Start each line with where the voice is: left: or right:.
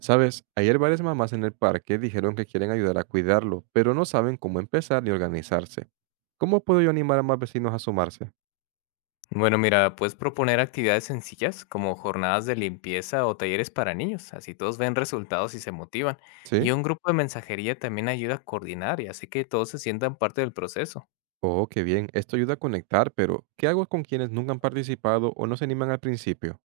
right: Sabes, ayer varias mamás en el parque dijeron que quieren ayudar a cuidarlo, pero no saben cómo empezar ni organizarse. ¿Cómo puedo yo animar a más vecinos a sumarse?
left: Bueno, mira, puedes proponer actividades sencillas como jornadas de limpieza o talleres para niños, así todos ven resultados y se motivan.
right: ¿Sí?
left: Y un grupo de mensajería también ayuda a coordinar y hace que todos se sientan parte del proceso.
right: Oh, qué bien, esto ayuda a conectar, pero ¿qué hago con quienes nunca han participado o no se animan al principio?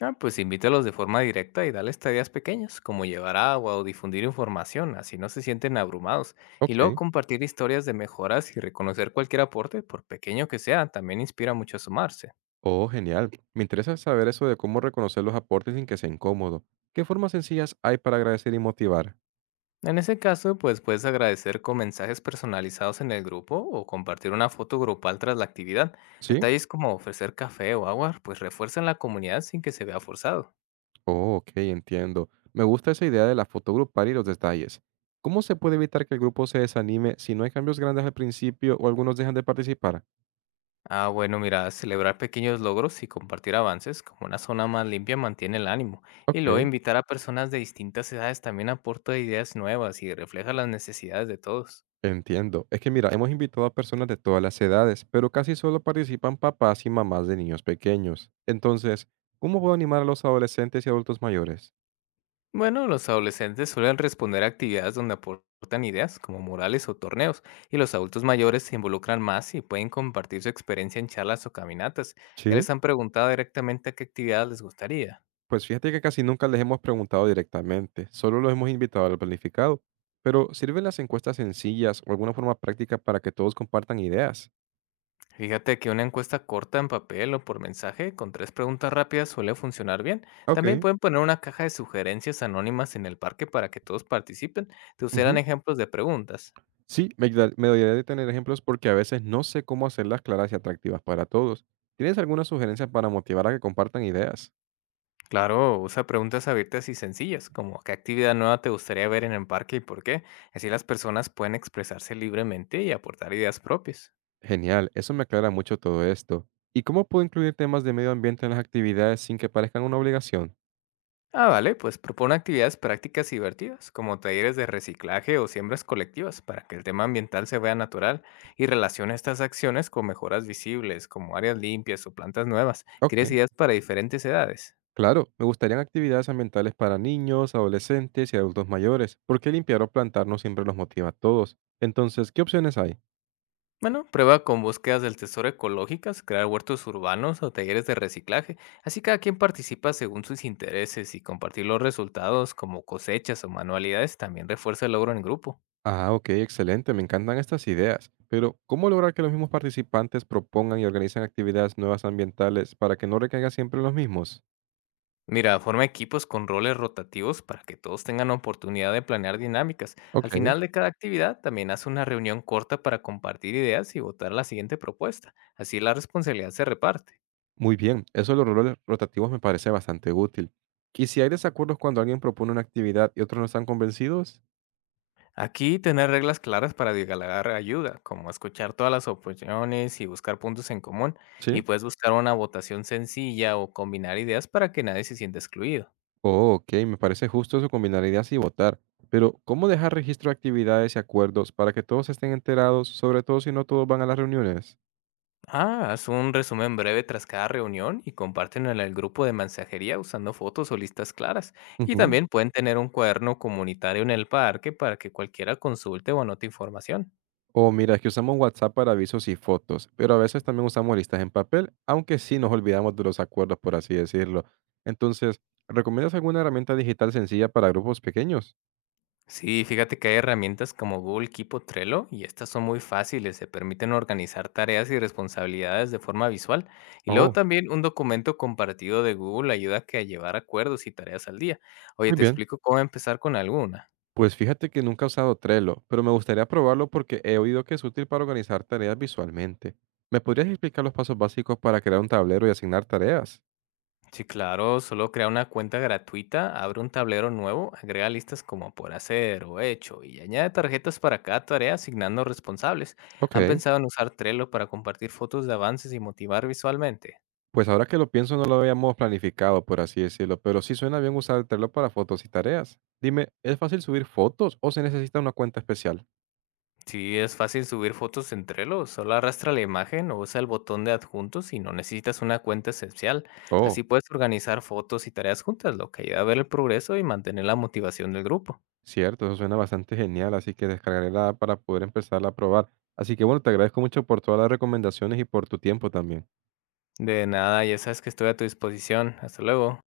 left: Ah, pues invítalos de forma directa y dales tareas pequeñas, como llevar agua o difundir información, así no se sienten abrumados.
right: Ok.
left: Y luego compartir historias de mejoras y reconocer cualquier aporte, por pequeño que sea, también inspira mucho a sumarse.
right: Oh, genial. Me interesa saber eso de cómo reconocer los aportes sin que sea incómodo. ¿Qué formas sencillas hay para agradecer y motivar?
left: En ese caso, pues puedes agradecer con mensajes personalizados en el grupo o compartir una foto grupal tras la actividad.
right: ¿Sí?
left: Detalles como ofrecer café o agua, pues refuerzan la comunidad sin que se vea forzado.
right: Oh, ok, entiendo. Me gusta esa idea de la foto grupal y los detalles. ¿Cómo se puede evitar que el grupo se desanime si no hay cambios grandes al principio o algunos dejan de participar?
left: Ah, bueno, mira, celebrar pequeños logros y compartir avances como una zona más limpia mantiene el ánimo. Y
right: Ok,
left: luego invitar a personas de distintas edades también aporta ideas nuevas y refleja las necesidades de todos.
right: entiendo. Es que mira, hemos invitado a personas de todas las edades, pero casi solo participan papás y mamás de niños pequeños. Entonces, ¿cómo puedo animar a los adolescentes y adultos mayores?
left: Bueno, los adolescentes suelen responder a actividades donde aportan ideas, como murales o torneos, y los adultos mayores se involucran más y pueden compartir su experiencia en charlas o caminatas. ¿Ya
right: Sí.
left: les han preguntado directamente a qué actividad les gustaría?
right: Pues fíjate que casi nunca les hemos preguntado directamente, solo los hemos invitado a lo planificado. Pero, ¿sirven las encuestas sencillas o alguna forma práctica para que todos compartan ideas?
left: Fíjate que una encuesta corta en papel o por mensaje con tres preguntas rápidas suele funcionar bien. También
right: Okey,
left: pueden poner una caja de sugerencias anónimas en el parque para que todos participen. Te
right: ujú.
left: usarán ejemplos de preguntas.
right: Sí, me ayudaría de tener ejemplos porque a veces no sé cómo hacerlas claras y atractivas para todos. ¿Tienes alguna sugerencia para motivar a que compartan ideas?
left: Claro, usa preguntas abiertas y sencillas, como ¿qué actividad nueva te gustaría ver en el parque y por qué? Así las personas pueden expresarse libremente y aportar ideas propias.
right: Genial, eso me aclara mucho todo esto. ¿Y cómo puedo incluir temas de medio ambiente en las actividades sin que parezcan una obligación?
left: Ah, vale, pues propone actividades prácticas y divertidas, como talleres de reciclaje o siembras colectivas, para que el tema ambiental se vea natural y relaciona estas acciones con mejoras visibles, como áreas limpias o plantas nuevas. ¿Quieres
right: Okey,
left: ideas para diferentes edades?
right: claro, me gustarían actividades ambientales para niños, adolescentes y adultos mayores, porque limpiar o plantar no siempre los motiva a todos. Entonces, ¿qué opciones hay?
left: Bueno, prueba con búsquedas del tesoro ecológicas, crear huertos urbanos o talleres de reciclaje. Así cada quien participa según sus intereses y compartir los resultados como cosechas o manualidades también refuerza el logro en grupo.
right: Ah, ok, excelente, me encantan estas ideas. Pero, ¿cómo lograr que los mismos participantes propongan y organicen actividades nuevas ambientales para que no recaiga siempre en los mismos?
left: Mira, forma equipos con roles rotativos para que todos tengan oportunidad de planear dinámicas. Al
right: Ok,
left: final de cada actividad también haz una reunión corta para compartir ideas y votar la siguiente propuesta. Así la responsabilidad se reparte.
right: muy bien, eso de los roles rotativos me parece bastante útil. ¿Y si hay desacuerdos cuando alguien propone una actividad y otros no están convencidos?
left: Aquí tener reglas claras para dialogar ayuda, como escuchar todas las opiniones y buscar puntos en común, y
right: Sí.
left: puedes buscar una votación sencilla o combinar ideas para que nadie se sienta excluido.
right: Oh, ok, me parece justo eso combinar ideas y votar. Pero, ¿cómo dejar registro de actividades y acuerdos para que todos estén enterados, sobre todo si no todos van a las reuniones?
left: Ah, haz un resumen breve tras cada reunión y compártelo en el grupo de mensajería usando fotos o listas claras. Y
right: Ujú.
left: también pueden tener un cuaderno comunitario en el parque para que cualquiera consulte o anote información.
right: Oh, mira, es que usamos WhatsApp para avisos y fotos, pero a veces también usamos listas en papel, aunque sí nos olvidamos de los acuerdos, por así decirlo. Entonces, ¿recomiendas alguna herramienta digital sencilla para grupos pequeños?
left: Sí, fíjate que hay herramientas como Google Keep o Trello y estas son muy fáciles, se permiten organizar tareas y responsabilidades de forma visual. Y luego
right: Oh,
left: también un documento compartido de Google ayuda a que a llevar acuerdos y tareas al día. Oye,
right: muy
left: te
right: bien.
left: explico cómo empezar con alguna.
right: Pues fíjate que nunca he usado Trello, pero me gustaría probarlo porque he oído que es útil para organizar tareas visualmente. ¿Me podrías explicar los pasos básicos para crear un tablero y asignar tareas?
left: Sí, claro, solo crea una cuenta gratuita, abre un tablero nuevo, agrega listas como por hacer o hecho y añade tarjetas para cada tarea asignando responsables. ¿Han
right: Ok.
left: pensado en usar Trello para compartir fotos de avances y motivar visualmente?
right: Pues ahora que lo pienso, no lo habíamos planificado, por así decirlo, pero sí suena bien usar el Trello para fotos y tareas. Dime, ¿es fácil subir fotos o se necesita una cuenta especial?
left: Sí, es fácil subir fotos en Trello, solo arrastra la imagen o usa el botón de adjuntos y no necesitas una cuenta esencial.
right: Oh,
left: Así puedes organizar fotos y tareas juntas, lo que ayuda a ver el progreso y mantener la motivación del grupo.
right: cierto, eso suena bastante genial, así que descargaré la app para poder empezarla a probar. Así que bueno, te agradezco mucho por todas las recomendaciones y por tu tiempo también.
left: De nada, ya sabes que estoy a tu disposición. Hasta luego.